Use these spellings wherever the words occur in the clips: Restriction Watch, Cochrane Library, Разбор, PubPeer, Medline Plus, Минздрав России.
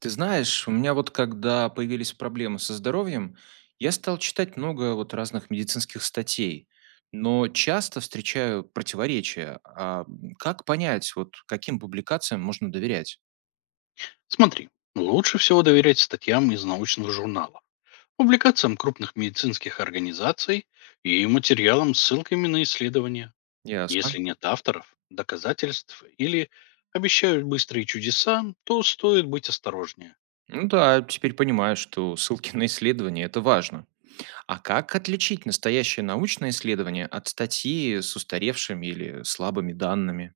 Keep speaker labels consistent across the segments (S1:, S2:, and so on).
S1: Ты знаешь, у меня вот когда появились проблемы со здоровьем, я стал читать много вот разных медицинских статей, но часто встречаю противоречия. Как понять, вот каким публикациям можно доверять?
S2: Смотри, лучше всего доверять статьям из научных журналов, публикациям крупных медицинских организаций и материалам с ссылками на исследования.
S1: Ясно.
S2: Если нет авторов, доказательств или обещают быстрые чудеса, то стоит быть осторожнее.
S1: Ну да, теперь понимаю, что ссылки на исследования– это важно. А как отличить настоящее научное исследование от статьи с устаревшими или слабыми данными?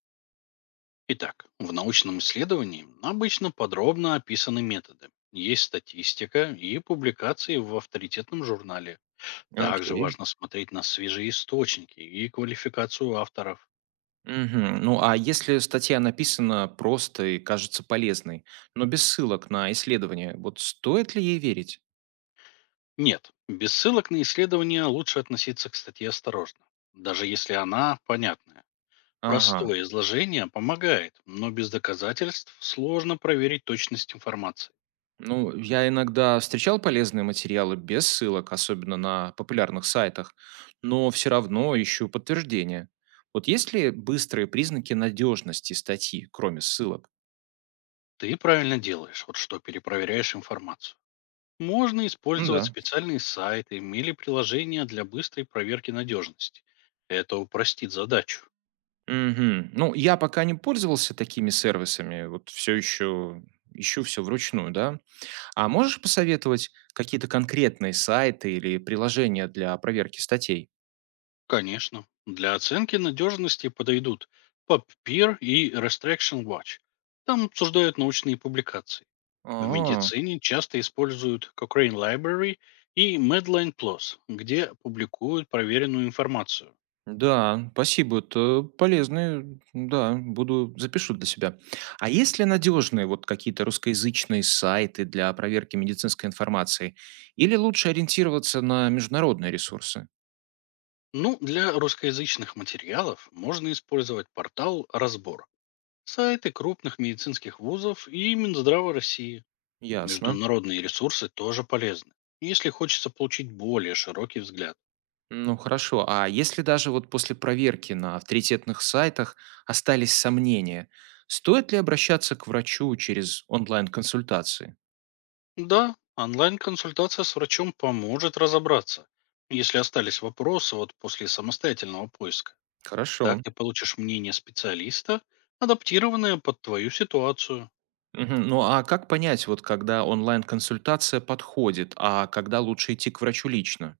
S2: Итак, в научном исследовании обычно подробно описаны методы. Есть статистика и публикации в авторитетном журнале. Также
S1: Окей.
S2: важно смотреть на свежие источники и квалификацию авторов.
S1: Мгм. Ну, а если статья написана просто и кажется полезной, но без ссылок на исследования, вот стоит ли ей верить?
S2: Нет, без ссылок на исследования лучше относиться к статье осторожно, даже если она понятная.
S1: Ага.
S2: Простое изложение помогает, но без доказательств сложно проверить точность информации.
S1: Ну, я иногда встречал полезные материалы без ссылок, особенно на популярных сайтах, но все равно ищу подтверждение. Вот есть ли быстрые признаки надежности статьи, кроме ссылок?
S2: Ты правильно делаешь, вот что перепроверяешь информацию. Можно
S1: Ну
S2: использовать
S1: да.
S2: специальные сайты или приложения для быстрой проверки надежности. Это упростит задачу.
S1: Мгм. Ну, я пока не пользовался такими сервисами, вот все еще ищу все вручную, да. А можешь посоветовать какие-то конкретные сайты или приложения для проверки статей?
S2: Конечно, для оценки надежности подойдут PubPeer и Restriction Watch. Там обсуждают научные публикации. В
S1: А,
S2: медицине часто используют Cochrane Library и Medline Plus, где публикуют проверенную информацию.
S1: да, спасибо, это полезные, да, буду, запишу для себя. А есть ли надежные вот какие-то русскоязычные сайты для проверки медицинской информации? Или лучше ориентироваться на международные ресурсы?
S2: Ну, для русскоязычных материалов можно использовать портал «Разбор», сайты крупных медицинских вузов и Минздрава России.
S1: Ясно.
S2: Международные ресурсы тоже полезны, если хочется получить более широкий взгляд.
S1: Ну хорошо, а если даже вот после проверки на авторитетных сайтах остались сомнения, стоит ли обращаться к врачу через онлайн-консультации?
S2: Да, онлайн-консультация с врачом поможет разобраться, если остались вопросы вот после самостоятельного поиска.
S1: Хорошо.
S2: Так ты получишь мнение специалиста, адаптированное под твою ситуацию.
S1: Мгм. Ну, а как понять, вот когда онлайн-консультация подходит, а когда лучше идти к врачу лично?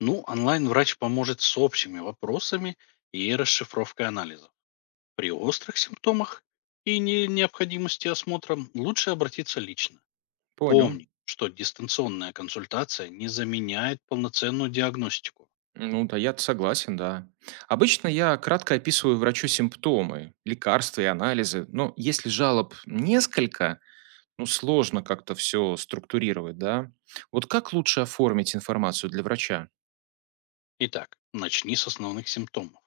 S2: Ну, онлайн-врач поможет с общими вопросами и расшифровкой анализов. При острых симптомах и необходимости осмотра лучше обратиться лично.
S1: Понял.
S2: Помни, что дистанционная консультация не заменяет полноценную диагностику.
S1: Ну да, я согласен, да. Обычно я кратко описываю врачу симптомы, лекарства и анализы, но если жалоб несколько, ну сложно как-то все структурировать, да? Вот как лучше оформить информацию для врача?
S2: Итак, начни с основных симптомов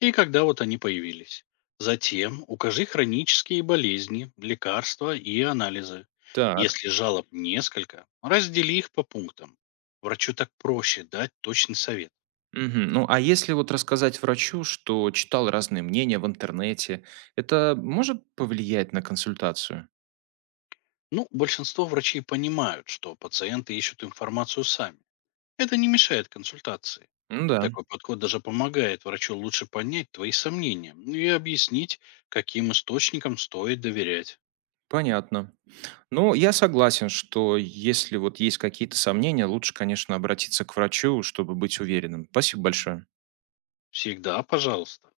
S2: и когда вот они появились. Затем укажи хронические болезни, лекарства и анализы.
S1: Так.
S2: Если жалоб несколько, раздели их по пунктам. Врачу так проще дать точный совет.
S1: Мгм. Ну а если вот рассказать врачу, что читал разные мнения в интернете, это может повлиять на консультацию?
S2: Ну, большинство врачей понимают, что пациенты ищут информацию сами. Это не мешает консультации.
S1: Ну да,
S2: Такой подход даже помогает врачу лучше понять твои сомнения, ну и объяснить, каким источникам стоит доверять.
S1: понятно. Ну, я согласен, что если вот есть какие-то сомнения, лучше, конечно, обратиться к врачу, чтобы быть уверенным. Спасибо большое.
S2: Всегда, пожалуйста.